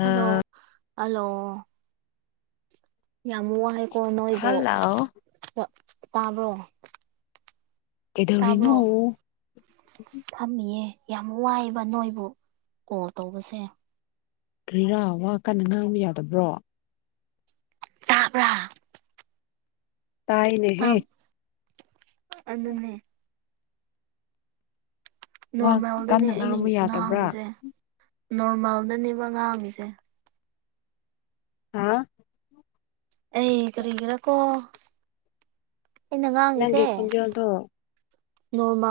hello hello ꯌꯥꯝ ꯋꯥꯏꯀꯣ ꯅꯣꯏꯕꯨ ꯍꯜꯂꯣ ꯇꯥꯕ꯭ꯔꯣ ꯀꯩꯗꯧꯔꯤꯅꯣ ꯇꯥꯕ꯭ꯔꯣ ꯐꯝꯃꯤꯌꯦ ꯌꯥꯝ ꯋꯥꯏꯕ ꯅꯣꯏꯕꯨ ꯀꯣꯜ ꯇꯧꯕꯁꯦ ꯀꯔꯤꯔꯥ ꯋꯥ ꯀꯟꯅ ꯉꯥꯡꯕ ꯌꯥꯗꯕ꯭ꯔꯣ ꯇꯕ꯭ꯔꯥ ꯇꯥꯏꯅꯦꯍꯦ ꯑꯗꯨꯗꯅꯅꯦ ꯋꯥ ꯅꯣꯔꯃꯦꯜꯗꯅꯦ ꯀꯟꯅ ꯑꯩꯅ ꯉꯥꯡꯕ ꯌꯥꯗꯕ꯭ꯔꯥ ꯉꯥꯡꯉꯤꯁꯦ ꯅꯣꯔꯃꯦꯜꯗꯅꯦꯕ ꯉꯥꯕꯤꯁꯦ ꯍꯥꯥ ꯑꯩ ꯀꯒꯔꯀꯣ ꯅꯪꯒꯤ ꯈꯣꯟꯖꯦꯜꯗꯣ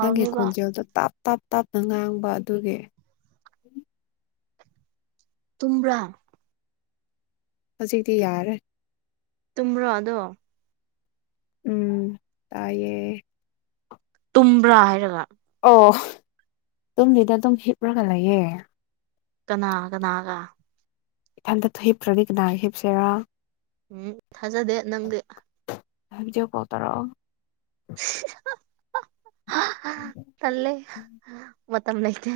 ꯅꯪꯒꯤ ꯈꯣꯟꯖꯦꯜꯗꯣ ꯇꯥꯞ ꯇꯞ ꯇꯞꯅ ꯉꯥꯡꯕ ꯑꯗꯨꯒꯤ ꯇꯨ꯭ꯔꯥ ꯍꯧꯖꯤꯛꯇꯤ ꯌꯥꯔꯦ ꯇꯃ꯭ꯔꯣ ꯑꯗꯣ ꯎꯝ ꯇꯥꯏꯌꯦ ꯇꯨꯝꯕ꯭ꯔꯥ ꯍꯥꯏꯔꯒ ꯑꯣ ꯑꯗꯨꯨꯝꯗꯨꯗ ꯑꯗꯨꯝ ꯍꯤꯞꯂꯒ ꯂꯩꯌꯦꯦ ꯀꯅꯥ ꯀꯅꯥꯒ ꯏꯊꯟꯇ ꯍꯤꯞꯇ꯭ꯔꯅꯤ ꯀꯗꯥ ꯍꯤꯞꯁꯦꯔꯥ ꯎꯝ ꯊꯥꯖꯗꯦ ꯅꯪꯗꯤ ꯑꯖ ꯄꯇꯥꯔꯣ [inaudible] ꯇꯂꯦ ꯃꯠꯇ ꯑꯃꯅꯗ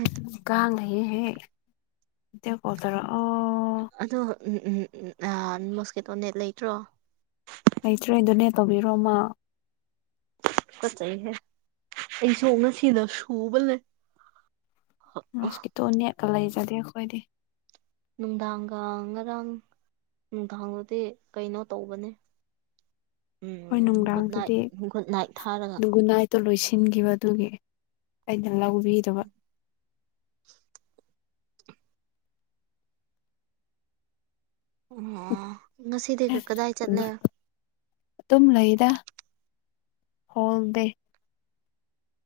ꯍ ꯍꯦ ꯏ ꯀꯊꯔ ꯑꯣ ꯑꯣ ꯎꯝ ꯎꯝ ꯎꯝ ꯃꯣꯁꯀꯦꯇꯣ ꯅꯦꯠ ꯂꯩꯇ꯭ꯔꯣ ꯇꯧꯕꯤꯔꯣꯃ ꯐꯠꯆꯩꯍꯦ ꯑꯩꯁꯨ ꯉꯁꯤꯗ ꯁꯨꯕꯅꯦ ꯔꯁꯀꯤꯇꯣ ꯅꯦꯛꯀ ꯂꯩꯖꯗꯦ ꯑꯩꯈꯣꯏꯗꯤ ꯅꯨꯡꯗꯥꯡꯒ ꯉꯔꯥꯡ ꯎꯝꯊꯥꯡꯂꯨꯗꯤ ꯀꯩꯅꯣ ꯇꯧꯕꯅꯦ ꯍꯣꯏ ꯎꯝ ꯒꯨꯗ ꯅꯥꯏꯠ ꯅꯨꯡꯗꯥꯡꯗꯗꯤ ꯒꯨꯗ ꯅꯥꯏꯠ ꯊꯥꯔꯒ ꯒꯨꯅꯥꯏꯗꯣ ꯂꯣꯏꯁꯤꯟꯈꯤꯕ ꯑꯗꯨꯒꯤ ꯑꯩꯅ ꯂꯧꯕꯤꯕ ꯑꯣ ꯉꯁꯤꯗꯤ ꯀꯗꯥꯏ ꯆꯠꯂꯦ ꯑꯗꯨꯝ ꯂꯩꯗ ꯍꯣꯜ ꯗꯦ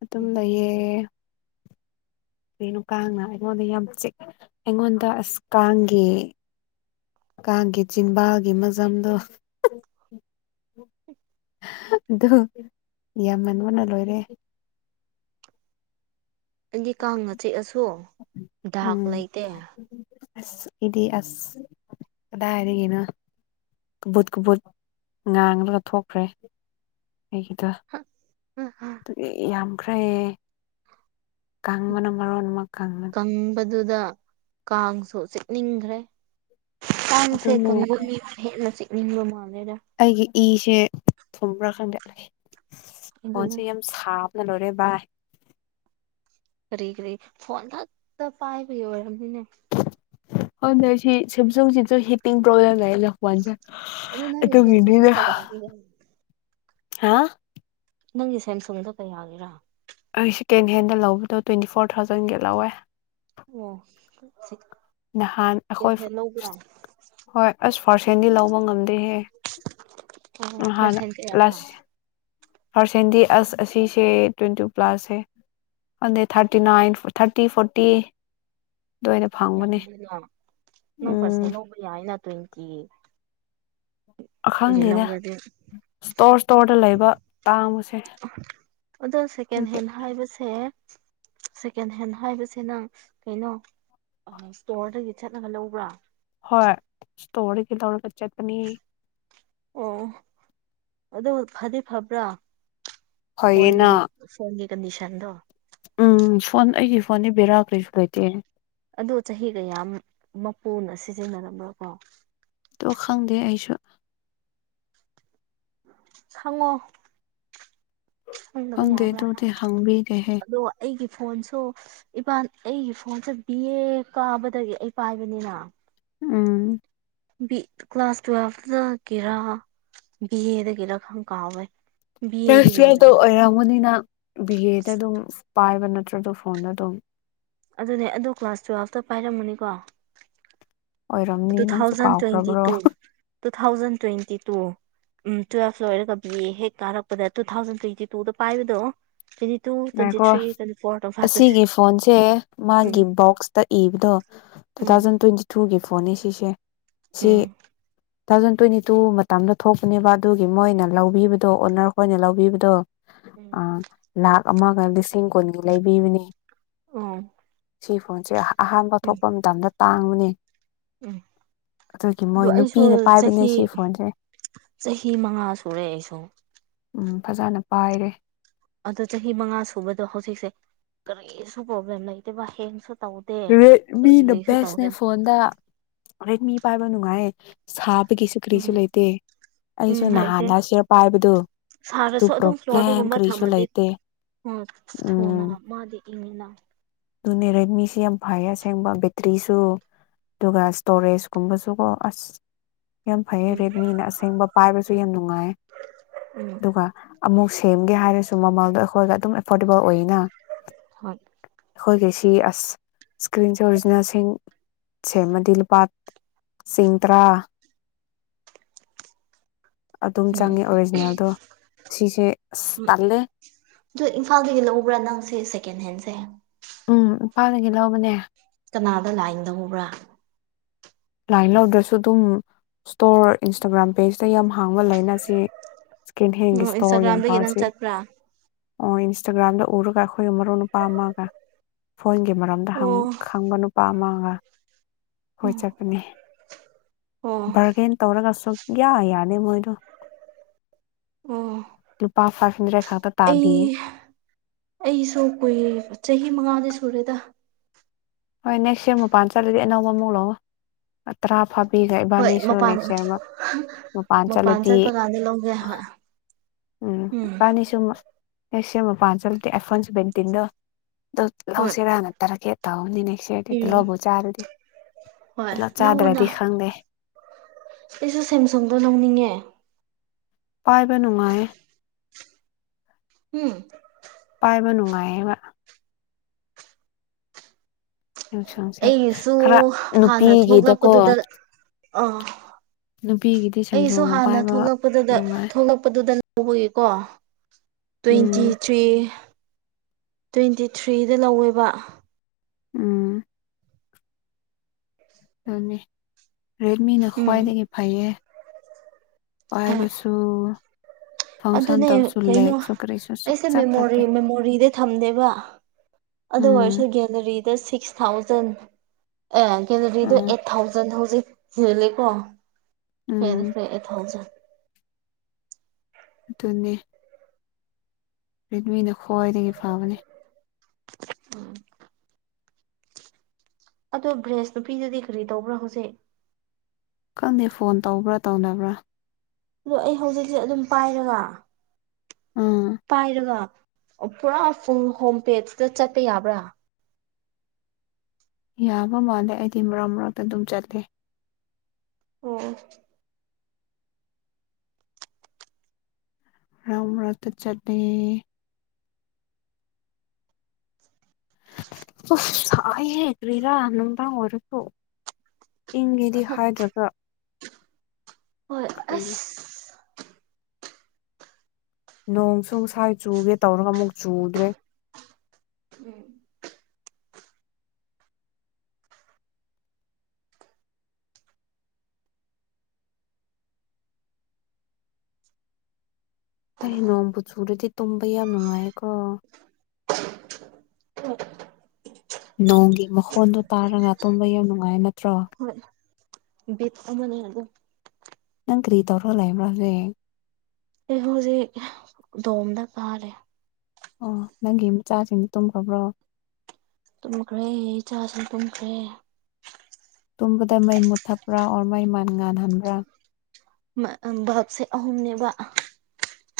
ꯑꯗꯨꯝ ꯂꯩꯌꯦ ꯀꯩꯅꯣ ꯀꯥꯡꯅ ꯑꯩꯉꯣꯟꯗ ꯌꯥꯝ ꯆꯤꯛ ꯑꯩꯉꯣꯟꯗ ꯑꯁ ꯀꯥꯡꯒꯤ ꯀꯥꯡꯒꯤ ꯆꯤꯡꯕꯥꯜꯒꯤ ꯃꯖꯝꯗꯣ ꯑꯗꯨ ꯌꯥꯝꯃꯟ ꯋꯥꯣꯟꯅ ꯂꯣꯏꯔꯦ ꯑꯩꯗꯤ ꯀꯥꯡꯅ ꯆꯤꯦꯛꯑꯁꯨ ꯗꯥꯛ ꯎꯝ ꯂꯩꯇꯦ ꯑꯁ ꯏꯗꯤ ꯑꯁ ꯀꯗꯥ ꯍꯥꯏꯔꯤꯒꯦꯅ ꯀꯨꯕꯨꯠ ꯀꯨꯕꯨꯠ ꯉꯥꯡꯂꯒ ꯊꯣꯛꯈ꯭ꯔꯦ ꯑꯩꯒꯤꯗ ꯑꯗꯨ ꯌꯥꯝꯈ꯭ꯔꯦ ꯀꯥꯡꯪꯕꯅ ꯃꯔꯣꯟ ꯑꯃ ꯀꯪꯕꯅꯤ ꯃꯗꯨꯗ ꯀꯥꯡꯁꯨ ꯆꯤꯛꯅꯤꯡꯈ꯭ꯔꯦ ꯇꯥꯡꯁꯦ ꯑꯗꯨꯅꯦ ꯀꯪꯒꯅꯤ ꯍꯅ ꯆꯠꯅꯤꯡꯕ ꯃꯥ ꯑꯩꯒꯤ ꯏꯁꯦ ꯊꯨꯝꯕ꯭ꯔꯥ ꯈꯥꯟꯗ ꯑꯗꯨꯅ ꯐꯣꯟꯁꯦ ꯌꯥꯝ ꯁꯥꯕ ꯅꯣꯔꯦ ꯕꯥꯏ ꯀꯔꯤ ꯀꯔꯤ ꯐꯣꯟ ꯈꯛꯇ ꯄꯥꯏꯕꯒꯤ ꯑꯣꯏꯔꯕꯝꯅꯤꯅꯦ ꯍ ꯁꯤ ꯁꯤꯞꯖꯨꯡꯁꯤꯁꯨ ꯍꯤꯇꯤꯡ ꯄꯣꯂꯦꯝ ꯍꯥꯏ ꯖ ꯑꯗꯣ ꯑꯩ ꯅꯪꯒꯤ ꯇ ꯁꯦꯝꯁꯨꯡꯗꯣ ꯃꯤꯗꯤꯗ ꯀꯌꯥꯒꯤꯔ ꯍꯥ ꯅꯪꯒꯤ ꯁꯦꯝꯁꯨꯡꯗ ꯀꯌꯥꯒꯦꯔꯥ ꯁꯀꯦꯟ ꯍꯦꯟꯗ ꯂꯧꯕꯗꯣ ꯇ꯭ꯋꯦꯟꯇꯤ ꯐꯣꯔ ꯊꯥꯎꯖꯟꯒꯤ ꯂꯧꯋꯦ ꯑꯣ ꯁꯤ ꯅꯍꯥꯟ ꯑꯩꯈꯣꯏ ꯍꯣꯏ ꯑꯁ ꯄꯥꯔꯁꯦꯟꯗꯤ ꯂꯧꯕ ꯉꯝꯗꯦꯍꯦ ꯑꯣ ꯐꯔꯁꯦꯟꯇꯦꯔ ꯍꯔꯁꯦꯟꯗꯤ ꯑꯁ ꯑꯁꯤꯁꯦ ꯇ꯭ꯋꯦꯟꯇꯤ ꯇꯨ ꯄ꯭ꯂꯥꯁꯦ ꯑꯗ ꯊꯥꯔꯇꯤ ꯅꯥꯏꯟ ꯊꯥꯔꯇꯤ ꯐꯣꯔꯣꯔꯇꯤ ꯌꯥꯝꯗꯅ ꯅꯣꯡ ꯐꯔꯁ ꯎꯝ ꯍ ꯂꯧꯕ ꯌꯥꯏꯅ ꯇ꯭ꯋꯦꯟꯀꯤꯤ ꯑꯈꯪꯗꯩꯗ ꯏꯁꯇꯣꯔ ꯏꯁꯇꯣꯔꯗ ꯂꯩꯕ ꯇꯥꯡꯕꯁ ꯑꯗꯣ ꯁꯦꯀꯦꯟ ꯍꯦꯟ ꯍꯥꯏꯕꯁꯦ ꯁꯦꯀꯦꯟ ꯍꯦꯟ ꯍꯥꯏꯕꯁ ꯅꯪ ꯀꯩꯅꯣ ꯏꯁꯇꯣꯔꯗꯒꯤ ꯆꯠꯂꯒ ꯂꯧꯕ꯭ꯔꯥ ꯍꯣꯏ ꯇꯒꯤ ꯊꯧ ꯀꯆ ꯄꯅꯤ ꯑꯣ ꯑꯗꯨ ꯐꯗꯤ ꯐꯕ꯭ꯔꯥ ꯐꯩꯌꯦꯅ ꯐꯣꯟꯒꯤ ꯐꯣꯟꯒꯤ ꯀꯟꯗꯤꯁꯟꯗꯣ ꯎꯝ ꯐꯣꯟ ꯑꯩꯒꯤ ꯐꯣꯟꯗꯤ ꯕꯦꯔꯥ ꯀꯔꯤꯁꯨ ꯂꯩꯇꯦ ꯑꯗꯣ ꯆꯍꯤ ꯀꯌꯥꯝ ꯃꯄꯨꯅ ꯁꯤꯖꯤꯟꯅꯔꯝꯕ꯭ꯔꯥ ꯀꯣ ꯇꯣ ꯈꯪꯗꯦ ꯑꯩꯁꯨ ꯈꯉꯣ ꯈꯪꯗꯕ ꯈꯪꯗꯦ ꯌꯥꯕ꯭ꯔꯥ ꯑꯗꯨꯗꯤ ꯍꯪꯕꯤꯗꯦꯍꯦ ꯑꯗꯣ ꯑꯩꯒꯤ ꯐꯣꯟꯁꯨ ꯏꯕꯥ ꯑꯩꯒꯤ ꯐꯣꯟꯁꯦ ꯕꯤꯦ ꯀꯥꯕꯗꯒꯤ ꯑꯩ ꯄꯥꯏꯕꯅꯤꯅ ꯎꯝ ꯀ꯭ꯂꯥꯁ ꯇꯨꯋꯦꯜꯐꯇꯒꯤꯔꯥ ꯕꯤ ꯑꯦꯗꯒꯤꯔꯥ ꯈꯪ ꯀꯥꯎꯋꯦ ꯕꯤ ꯇ ꯑꯦꯗꯒꯤ ꯇꯨꯋꯦꯜꯇ ꯑꯣꯏꯔꯝꯒꯅꯤ ꯑꯣꯏꯔꯝꯃꯅꯤꯅ ꯕꯤ ꯑꯦꯗ ꯑꯗꯨꯝ ꯄꯥꯏꯕ ꯅꯠꯇ꯭ꯔꯗ ꯐꯣꯟꯗ ꯑꯗꯨꯝ ꯑꯗꯨꯅꯦ ꯑꯗꯨ ꯀ꯭ꯂꯥꯁ ꯇꯨꯋꯦꯜꯐꯇ ꯄꯥꯏꯔꯝꯃꯅꯤꯀꯣ ꯑꯣꯏꯔꯝꯅꯤ ꯇꯨ ꯅꯪꯁꯨ ꯊꯥꯎꯖꯟ ꯇ꯭ꯋꯦꯟꯇꯤ ꯀꯥꯎꯈ꯭ꯔꯕ꯭ꯔꯣ two two thousand twenty two ꯎꯝ ꯇꯨꯋꯦꯜꯞ ꯂꯣꯏꯔꯒ ꯕꯤ ꯍꯦꯛ ꯀꯥꯔꯛꯄꯗ ꯇꯨ ꯊꯥꯎꯖꯟ ꯇ꯭ꯋꯦꯟꯇꯤ ꯇꯨꯗ ꯄꯥꯏꯕꯗꯣ ꯇ꯭ꯋꯦꯟꯇꯤ ꯇꯨ ꯇ꯭ꯋꯦꯟꯤ ꯉꯥꯏꯈꯣ ꯊ꯭ twenty four twenty five twenty ꯑꯁꯤꯒꯤ ꯁꯤꯛꯁ ꯐꯣꯟꯁꯦ ꯎꯝ ꯃꯥꯒꯤ ꯕꯣꯛꯁꯇ ꯏꯕꯗꯣ ꯇꯨ ꯎꯝ ꯊꯥꯎꯖꯟ ꯇ꯭ꯋꯦꯟꯇꯤ ꯇꯨꯒꯤ ꯐꯣꯟ ꯐꯣꯅꯤ ꯁꯤꯁꯦ ꯁꯤ ꯎꯝ ꯇꯨ ꯊꯥꯎꯖꯟ ꯇ꯭ꯋꯦꯟꯇꯤ ꯇꯨ ꯃꯇꯝꯗ ꯊꯣꯛꯄꯅꯦꯕ ꯑꯗꯨꯒꯤ ꯃꯣꯏꯅ ꯂꯧꯕꯤꯕꯗꯣ ꯑꯣꯅꯔꯈꯣꯏꯅ ꯂꯧꯕꯤꯕꯗꯣ ꯎꯝ ꯑ ꯂꯈ ꯑꯃꯒ ꯂꯤꯁꯤꯡ ꯀꯨꯟꯒꯤ ꯂꯩꯕꯤꯕꯅꯤ ꯑꯣ ꯁꯤ ꯐꯣꯟꯁꯦ ꯑꯍꯥꯟꯕ ꯎꯝ ꯊꯣꯛꯄ ꯃꯇꯝꯗ ꯇꯥꯡꯕꯨꯅꯦ ꯎꯝ ꯑꯗꯨ ꯑꯩꯁꯨ ꯅꯨꯄꯤꯅ ꯄꯥꯏꯕꯅꯦ ꯆꯍꯤ ꯁꯤ ꯐꯣꯟꯁꯦ ꯆꯍꯤ ꯃꯉꯥ ꯁꯨꯔꯦ ꯑꯩꯁꯨ ꯎꯝ ꯐꯖꯅ ꯄꯥꯏꯔꯦ ꯑꯗꯣ ꯆꯍꯤ ꯃꯉꯥ ꯁꯨꯕꯗꯣ ꯍꯧꯖꯤꯛꯁꯦ ꯀꯔꯤꯁꯨ ꯄ꯭ꯔꯣꯕ꯭ꯂꯦꯝ ꯂꯩꯇꯦꯕ ꯍꯦꯡꯁꯨ ꯇꯧꯗꯦ ꯔꯦꯗꯃꯤꯅ ꯀꯔꯤꯁꯨ ꯕꯦꯁꯅꯦ ꯇꯧꯗꯦ ꯐꯣꯟꯗ ꯔꯦꯗꯃꯤ ꯄꯥꯏꯕ ꯅꯨꯡꯉꯥꯏ ꯁꯥꯕ ꯒꯤꯁꯨ ꯀꯔꯤꯁꯨ ꯎꯝ ꯂꯩꯇꯦ ꯎꯝ ꯑꯩꯁꯨ ꯂꯩꯇꯦ ꯅꯍꯥꯟꯗ ꯁꯤꯌꯔ ꯄꯥꯏꯕꯗꯨ ꯑꯗꯨ ꯁꯥꯔꯁꯨ ꯄ꯭ꯔꯣꯕ꯭ꯂꯦꯝ ꯀꯔꯤꯁꯨ ꯂꯩꯇꯦ ꯑ ꯊꯨꯅ ꯎꯝ ꯃꯥꯗꯤ ꯏꯉꯅ ꯑꯗꯨꯅꯦ ꯔꯦꯗꯃꯤꯁꯤ ꯌꯥꯝ ꯐꯩꯌꯦ ꯑꯁꯦꯡꯕ ꯕꯦꯇ꯭ꯔꯤꯁꯨ ꯑꯗꯨꯒ ꯏꯁꯇꯣꯔꯦꯖ ꯀꯨꯝꯕꯁꯨꯀꯣ ꯑꯁ ꯌꯥꯝ ꯐꯩꯌꯦ ꯎꯝ ꯔꯦꯗꯃꯤꯅ ꯑꯁꯦꯡꯕ ꯄꯥꯏꯕꯁꯨ ꯌꯥꯝ ꯅꯨꯡꯉꯥꯏ ꯎꯝ ꯑꯗꯨꯒ ꯑꯃꯨꯛ ꯁꯦꯝꯒꯦ ꯍꯥꯏꯔꯁꯨ ꯃꯃꯥꯡꯗꯣ ꯑꯩꯈꯣꯏꯒ ꯑꯗꯨꯝ ꯑꯦꯐꯣꯔꯗꯦꯕꯜ ꯑꯣꯏꯅꯤ ꯍꯣꯏ ꯑꯩꯈꯣꯏꯒꯤꯁꯤ ꯑꯁ ꯏꯁꯀ꯭ꯔꯤꯟꯁꯦ ꯑꯣꯔꯤꯖꯤꯅꯦꯜꯁꯤꯡ ꯆ ꯃꯗꯤꯜ ꯄꯠ ꯁꯤꯁꯤꯡ ꯇ꯭ꯔꯥ [inaudible] [unintelligible] ꯑꯗꯨꯝ ꯎꯝ ꯆꯪꯉꯦ ꯑꯣꯔꯤꯖꯤꯅꯦꯜꯗꯣ ꯁꯤꯁꯦ ꯑꯁ ꯎꯝ ꯇꯜꯂꯦ ꯑꯗꯨ ꯏꯝꯐꯥꯜꯗꯒꯤ ꯂꯧꯕ꯭ꯔꯥ ꯅꯪꯁꯦ ꯁꯦꯀꯦꯟ ꯍꯦꯟꯁꯦ ꯅꯨꯄꯥꯗꯒꯤ ꯂꯧꯕꯅꯦ ꯀꯅꯥꯗ ꯂꯥꯛꯟꯗꯧꯧꯕ꯭ꯔꯥ ꯂꯥꯏꯟ ꯂꯗ꯭ꯔꯁꯨꯣ ꯑꯗꯨꯝ ꯏꯁꯇꯣꯔ ꯏꯟꯁꯇꯥꯒ꯭ꯔꯥꯝ ꯄꯦꯖꯇ ꯌꯥꯝ ꯍꯥꯡꯕ ꯂꯩꯅ ꯁꯤ ꯀꯦꯟꯍꯦꯟꯒꯤ ꯑꯣ ꯏꯁ꯭ꯇꯣꯔ ꯌꯥꯝ ꯏꯟꯁꯇꯥꯒ꯭ꯔꯥꯝꯗꯒꯤ ꯅꯪ ꯄꯥꯖꯩ ꯆꯠꯄ꯭ꯔꯥ ꯑꯣ ꯏꯟꯁꯇꯥꯒ꯭ꯔꯥꯝꯗ ꯎꯔꯒ ꯑꯩꯈꯣꯏ ꯃꯔꯨꯞ ꯅꯨꯨꯄꯥ ꯑꯃꯒ ꯐꯣꯏꯣꯟꯒꯤ ꯃꯔꯝꯗ ꯑꯣ ꯈꯪꯕ ꯅꯨꯄꯥ ꯑꯃꯒ ꯑꯩꯣꯏ ꯆꯠꯄꯅꯤ ꯑꯣ ꯕꯥꯔꯒꯦꯟ ꯇꯧꯔꯒ ꯁꯨꯛꯌꯥ ꯌꯥꯅꯤ ꯃꯣꯏꯗꯣ ꯑꯣ ꯑꯗꯨ ꯄꯥꯄꯥ ꯑꯩ ꯑꯩꯁꯨ ꯀꯨꯏ ꯆꯍꯤ ꯃꯉꯥꯗꯤ ꯁꯨꯔꯦꯗ ꯍꯣꯏ ꯅꯦꯛꯁ ꯌꯔ ꯃꯄꯥꯟ ꯆꯠꯂꯗꯤ ꯑꯅꯧꯕ ꯑꯃꯨꯛ ꯂꯧꯉ ꯇꯔꯥ ꯐꯥ ꯄꯤꯈ ꯍꯣꯏ ꯏꯕꯥꯅꯤꯁꯨ ꯃꯄꯥꯟ ꯅꯦꯛꯁ ꯏꯌꯥꯔ ꯑꯃ ꯃꯄꯥꯟ ꯆꯠꯂꯗꯤ ꯆꯠꯄ ꯀꯥꯟꯗ ꯂꯧꯒꯦ ꯍꯣꯏ ꯎꯝ ꯀꯅꯤ ꯁꯨꯝꯃ ꯑꯦꯁ ꯃ ꯄꯥꯟꯁꯜ ꯑꯦꯐꯣꯟꯁ ꯦꯟ ꯇꯤꯟꯗꯣ ꯍꯣꯏ ꯂꯧꯥꯎꯁꯤꯦꯔꯥ ꯅꯅ ꯇꯔ ꯀꯦ ꯇꯕꯅꯤꯅꯦ ꯄꯛꯁꯔꯗꯤ ꯎꯝ ꯄꯨꯂꯞꯕꯨ ꯆꯥꯔꯨꯗꯤ ꯍꯣꯏ ꯄꯨꯂꯞ ꯆꯥꯗ꯭ꯔꯗꯤ ꯈꯪꯗꯦ ꯑꯩꯁꯦ ꯁꯦꯝꯁꯪꯗꯣ ꯅ ꯂꯧꯅꯤꯡꯉꯦ ꯄꯥꯏꯕ ꯅꯨꯡꯉꯥꯏ ꯎꯝ ꯕ ꯅꯨꯡꯉꯥꯏꯕ ꯁꯦꯝꯁꯨꯡꯁꯦ ꯑꯩꯁꯨ ꯈꯔ ꯍꯥꯟꯅ ꯅꯨꯄꯤꯒꯤꯗꯀꯣ ꯊꯣꯛꯂꯛꯄꯗꯨꯗ ꯑꯥ ꯅꯨꯄꯤꯒꯤꯗꯤ ꯑꯩꯁꯨ ꯁꯦꯝꯁꯨꯡꯒ ꯍꯥꯟꯅ ꯄꯥꯏꯕ ꯊꯣꯛꯂꯛꯄꯗꯨꯗ ꯅꯨꯡꯉꯥꯏ ꯊꯣꯛꯂꯛꯄꯗꯨꯗ ꯇꯧꯕꯒꯤꯀꯣ ꯇ꯭ꯋꯦꯟꯇꯤ ꯎꯝ ꯊ꯭ꯔꯤ ꯇ꯭ꯋꯦꯟꯇꯤ ꯊ꯭ꯔꯤꯗ ꯂꯧꯋꯦꯕ ꯎꯝ ꯑꯗꯨꯅꯤ ꯔꯦꯗꯃꯤꯅ ꯎꯝ ꯈ꯭ꯋꯥꯏꯗꯒꯤ ꯐꯩꯌꯦ ꯍꯣꯏ ꯄꯥꯏꯕꯁꯨ ꯐꯪꯁꯟ ꯑꯗꯨꯅꯦ ꯇꯧꯕꯁꯨ ꯀꯩꯅꯣ ꯂꯦꯛꯁꯨ ꯀꯔꯤꯁꯨ ꯑꯩꯁꯦ ꯁꯨꯡꯆꯠ ꯃꯦꯃꯣꯔꯤ ꯆꯠꯇꯦ ꯃꯦꯃꯣꯔꯤꯗ ꯊꯝꯗꯦꯕ ꯑꯗꯨ ꯎꯝ ꯑꯣꯏꯔꯁꯨ ꯒꯦꯂꯔꯤꯗ ꯁꯤꯛꯁ ꯊꯥꯎꯖꯟ ꯑꯦ ꯀꯦꯂꯣꯔꯤꯗꯣ ꯑꯥ ꯑꯩꯠ ꯊꯥꯎꯖꯟ ꯍꯧꯖꯤꯛ ꯍꯦꯜꯂꯦꯀꯣ ꯍ ꯎꯝ ꯐ ꯊꯥꯎꯖꯟ ꯑꯗꯨꯅꯦ ꯔꯦꯗꯃꯤꯅ ꯈ꯭ꯋꯥꯏꯗꯒꯤ ꯐꯥꯕꯅꯤ ꯎꯝ ꯑꯣ ꯕ꯭ꯔꯦꯁ ꯅꯨꯄꯤꯗꯨꯗꯤ ꯀꯔꯤ ꯇꯧꯕ꯭ꯔꯥ ꯍꯧꯖꯤꯛ ꯈꯪꯗꯦ ꯐꯣꯟ ꯇꯧꯕ꯭ꯔꯥ ꯇꯧꯅꯕ꯭ꯔꯥ ꯑꯗꯣ ꯑꯩ ꯍꯧꯖꯤꯛꯁꯦ ꯑꯗꯨꯝ ꯄꯥꯏꯔꯒ ꯎꯝ ꯄꯥꯏꯔꯒ ꯑꯣ ꯄꯨꯔꯥ ꯐꯨꯡ ꯍꯣꯝꯄꯦꯁꯤꯗ ꯆꯠꯄ ꯌꯥꯕ꯭ꯔꯥ ꯌꯥꯕ ꯃꯥꯜꯂꯦ ꯑꯩꯗꯤ ꯃꯔꯛ ꯃꯔꯛꯇ ꯑꯗꯨꯝ ꯆꯠꯂꯦ ꯑꯣ ꯔꯝ ꯔꯊ ꯆꯠ ꯑꯣꯥꯏꯦ ꯀ꯭ꯔꯥ ꯑꯅꯝꯗꯥ ꯑꯣꯏꯔ ꯄꯣ ꯏꯪꯉꯦꯗꯤ ꯍꯥꯏꯗ꯭ꯔꯒ ꯍꯣꯏ ꯀꯔꯤꯅꯣ ꯑꯁ ꯅꯣꯡꯁꯨ ꯁꯥꯏ ꯆꯨꯒꯦ ꯇꯧꯔꯒ ꯑꯃꯨꯛ ꯆꯨꯗ꯭ꯔꯦ ꯎꯝ ꯑꯩ ꯅꯣꯡꯕꯨ ꯆꯨꯔꯗꯤ ꯇꯨꯝꯕ ꯌꯥꯝ ꯅꯨꯡꯉꯥꯏꯀꯣ ꯅꯣꯡꯒꯤ ꯃꯈꯣꯟꯗꯨ ꯇꯥꯔꯒ ꯇꯨꯝꯕ ꯌꯥꯝ ꯅꯨꯡꯉꯥꯏ ꯅꯠꯇ꯭ꯔꯣ ꯕꯦꯠꯇ ꯑꯃꯅꯤ ꯑꯗꯣ ꯅꯪ ꯀ꯭ꯔꯤꯗꯧꯔꯜ ꯂꯩꯕ꯭ꯔꯣꯁꯦ ꯑꯦꯍꯣꯖꯤꯦ ꯗꯣꯝꯗ ꯀꯥꯔꯦ ꯑꯣ ꯅꯪꯒꯤ ꯃꯆꯥꯁꯤꯡꯅ ꯇꯨꯝꯈꯕ꯭ꯔꯣ ꯇꯨꯝꯈ꯭ꯔꯦ ꯏꯆꯥꯁꯨ ꯇꯨꯝꯈ꯭ꯔꯦ ꯇꯨꯝꯕꯗ ꯃꯩ ꯃꯨꯠꯊꯄ꯭ꯔꯥ ꯑꯣꯔ ꯃꯩ ꯃꯥꯟ ꯉꯜꯍꯟꯕ꯭ꯔꯥ ꯚꯥꯞꯁꯦ ꯑꯍꯨꯝꯅꯦꯕ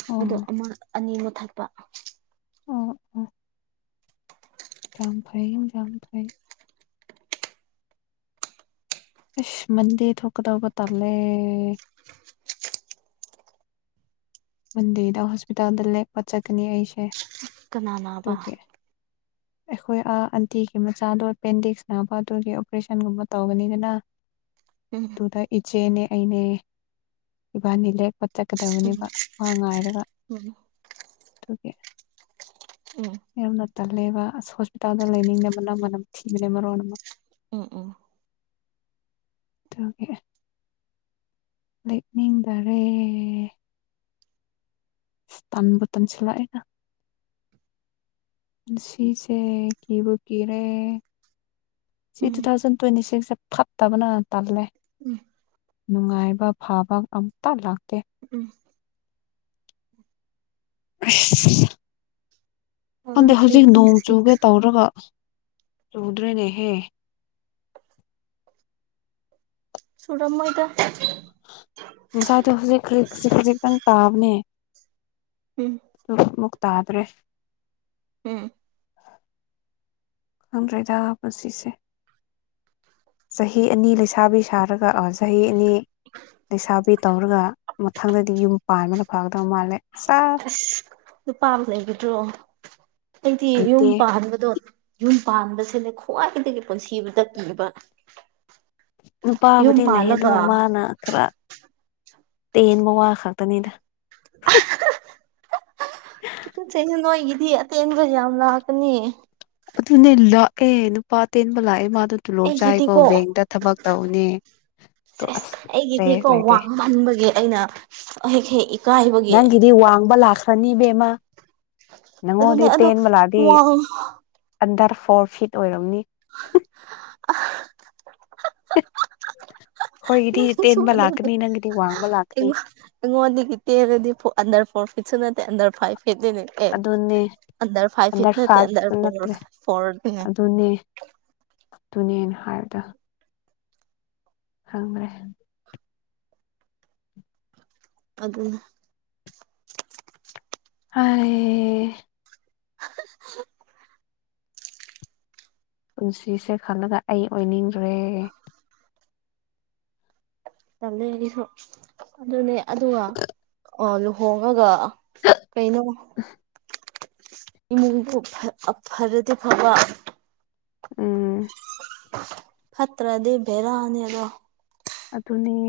ꯑꯣ ꯑꯗꯣ ꯑꯃ ꯑꯅꯤ ꯃꯨ ꯊꯛꯄ ꯎ ꯎꯥ ꯌꯥꯝꯝ ꯐꯩ ꯔꯝ ꯐꯩ ꯑ ꯃꯟꯗꯤ ꯊꯣꯛꯀꯗꯧꯕ ꯇꯂꯦ ꯃꯟꯗꯤꯔꯗ ꯍꯣꯁꯄꯤꯇꯥꯜꯗ ꯂꯦꯛꯄ ꯆꯠꯀꯅꯤ ꯑꯩꯁꯦ ꯀꯅꯥꯃꯕ ꯑꯗꯨꯒꯤ ꯑꯩꯈꯣꯏ ꯑꯥ ꯑꯟꯇꯤꯒꯤ ꯃꯆꯥꯗꯣ ꯑꯦꯄꯦꯟꯗꯤꯛꯁ ꯅꯥꯕ ꯑꯗꯨꯒꯤ ꯑꯣꯄꯔꯦꯁꯟꯒꯨꯝꯕ ꯇꯧꯒꯅꯤꯗꯅ ꯎꯝ ꯑꯗꯨꯗ ꯏꯆꯦꯅꯦ ꯑꯩꯅꯦ ꯏꯕꯥꯅꯤ ꯂꯦꯛꯄ ꯆꯠꯀꯗꯕꯅꯦꯕ ꯎꯝ ꯋꯥ ꯉꯥꯏꯔꯒ ꯑꯗꯨꯀꯦ ꯎꯝ ꯌꯥꯝꯨꯝꯅ ꯇꯜꯂꯦꯕ ꯑꯁ ꯍꯣꯁꯄꯤꯇꯥꯜꯗ ꯂꯩꯅꯤꯡꯅꯕ ꯅꯪꯅꯝ ꯊꯤꯕꯅꯦ ꯃꯔꯣꯟ ꯑꯃ ꯎꯝ ꯎꯝ ꯑꯗꯨ ꯂꯅꯤꯡꯗꯔꯦ ꯏꯁꯇꯥꯟꯕꯣꯇꯣꯟ ꯆꯂꯥꯏꯅ ꯁꯤꯁꯦ ꯀꯤꯕꯨꯨ ꯀꯔꯦ ꯁꯤ ꯇꯨ ꯎꯝ ꯊꯥꯎꯖꯟ ꯇ꯭ꯋꯦꯟꯇꯤ ꯁꯤꯛꯁꯁꯦ ꯐꯠꯇꯕꯅ ꯇꯜꯂꯦ ꯎꯝ ꯅꯨꯡꯉꯥꯏꯕ ꯐꯕ ꯑꯝꯇ ꯂꯥꯛ ꯎꯝ ꯑ ꯊꯥꯎꯖꯟ ꯈꯪꯗꯦ ꯍꯧꯖꯤꯛ ꯇ꯭ꯋꯦꯟꯇꯤ ꯅꯣꯡ ꯆꯨꯒꯦ ꯁꯤꯛꯁ ꯇꯧꯔꯒ ꯆꯨꯗ꯭ꯔꯦꯅꯦꯍꯦ ꯁꯨꯔꯝꯃꯗ ꯉꯁꯥꯏꯗꯣ ꯍꯧꯖꯤꯛ ꯈꯖꯤꯛ ꯈꯖꯤꯛ ꯈꯖꯤꯛꯇꯪ ꯇꯥꯕꯅꯦ ꯎꯝ ꯃꯇꯥꯥꯗꯔꯦ ꯎꯝ ꯈꯪꯗ꯭ꯔꯦꯗ ꯄꯨꯁꯤꯁꯦ ꯆꯍꯤ ꯑꯅꯤ ꯂꯩꯁꯥꯕꯤ ꯁꯥꯔꯒ ꯆꯍꯤ ꯑꯅꯤ ꯂꯩꯁꯥꯕꯤ ꯇꯧꯔꯒ ꯃꯊꯪꯗꯗꯤ ꯌꯨꯝ ꯄꯥꯟꯕꯅ ꯐꯒꯗꯕ ꯃꯥꯜꯂꯦ ꯁꯥ ꯑꯁ ꯅꯨꯄꯥꯕ ꯂꯩꯒꯗ꯭ꯔꯣ ꯑꯩꯗꯤ ꯌꯨꯝ ꯂꯩꯇꯦ ꯄꯥꯍꯟꯕꯗꯣ ꯌꯨꯝ ꯄꯥꯟꯕꯁꯤꯅ ꯈ꯭ꯋꯥꯏꯗꯒꯤ ꯄꯨꯟꯁꯤꯕꯗ ꯀꯤꯕ ꯌꯨꯝ ꯅꯨꯄꯥꯕꯨꯗꯤ ꯂꯩ ꯑꯗꯨ ꯄꯥꯜꯂꯒ ꯃꯥꯅ ꯈꯔ ꯇꯦꯟꯕ ꯋꯥ ꯈꯛꯇꯅꯤꯗ ꯄꯤ ꯆꯩꯁꯨ ꯅꯣꯏꯒꯤꯗꯤ ꯑꯇꯦꯟꯕ ꯌꯥꯝ ꯂꯥꯛꯀꯅꯤ ꯑꯗꯨꯅꯦ ꯂꯥꯛꯑꯦ ꯅꯨꯄꯥ ꯇꯦꯟꯕ ꯂꯥꯛꯑꯦ ꯃꯥꯗꯣ ꯇꯨꯂꯣꯞ ꯆꯥꯏꯀꯣ ꯕꯦꯡꯇ ꯊꯕꯛ ꯇꯧꯅꯦ ꯁ ꯑꯗꯣ ꯑꯁ ꯑꯩꯒꯤꯗꯤꯀꯣ ꯏꯟꯇ꯭ꯔꯦꯁ ꯂꯩꯇꯦ ꯋꯥꯃꯟꯕꯒꯤ ꯑꯩꯅ ꯑꯍ ꯍꯦ ꯏꯀꯑꯕꯒ ꯐꯅꯤꯕꯦꯝꯃ ꯅꯪꯉꯣꯟꯗꯤ ꯑꯗꯨꯅꯦ ꯑꯗꯣ ꯇꯦꯟꯕꯂꯥꯗꯤ ꯋꯥꯡ ꯑꯟꯗꯔ ꯐꯣꯔ ꯐꯤꯠ ꯑꯣꯏꯔꯝꯅꯤ ꯑ [inaudible] ꯅꯪꯁꯨ ꯇꯦꯟꯕ ꯑꯗꯨꯉ ꯂꯥꯛꯀꯅꯤ ꯅꯪꯒꯤꯗꯤ ꯋꯥꯡꯕ ꯂꯥꯛꯀꯅꯤ ꯑꯩꯉꯣꯟꯗꯒꯤꯇꯦꯔꯗꯤ ꯑꯟꯗꯔ ꯐꯣꯔ ꯏꯁꯨ ꯅꯠꯇ ꯑꯟꯗ ꯐꯥꯏꯚ ꯐꯤꯠꯅꯤꯅꯦ ꯑꯦ ꯑꯗꯨꯟꯅꯅꯦ ꯐꯥꯏꯚ ꯐꯤꯠ ꯑꯟꯗꯔ ꯅꯠꯇꯦ ꯑꯟꯗꯔ ꯐꯥꯏꯚꯁꯨ ꯐꯣꯔ ꯅꯠꯇ꯭ꯔꯦ ꯐꯣꯔꯅꯦ ꯑꯗꯨꯅꯦ ꯑꯗꯨꯅꯦꯅ ꯍꯥꯏꯕꯗ ꯍ꯭ꯔꯦ ꯑꯗ ꯑ ꯄꯨꯟꯁꯤꯁꯦ ꯈꯜꯂꯒ ꯑꯩ ꯑꯣꯏꯅꯤꯡꯗ꯭ꯔꯦ ꯇꯂꯒꯤꯁꯨ ꯑꯗꯨꯅꯦ ꯑꯗꯨꯒ ꯂꯨꯍꯣꯡꯉꯒ ꯀꯩꯅꯩꯅ ꯏꯃꯨꯡꯕꯨ ꯐꯔꯗꯤ ꯐꯕ ꯎꯝ ꯐꯠꯇ꯭ꯔꯗꯤꯕꯦꯔꯥꯅꯦꯕ ꯑꯗꯨꯅꯤ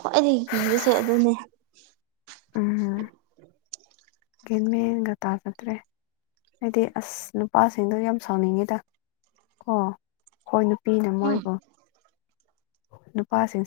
ꯍꯣꯏ ꯑꯩꯗꯤ ꯀꯤꯕꯁꯦ ꯑꯗꯨꯅꯦ ꯎꯝꯝ ꯃꯤꯒ ꯇꯥꯁꯗ꯭ꯔꯦ ꯍꯥꯏꯗꯤ ꯑꯁ ꯅꯨꯄꯥꯁꯤꯡꯗꯣ ꯌꯥꯝ ꯁꯥꯎꯅꯤꯡꯉꯤꯗ ꯀꯣ ꯍꯣꯏ ꯅꯨꯄꯤꯅ ꯎꯝ ꯃꯣꯏꯕꯨ ꯅꯨꯄꯥꯁꯤꯡ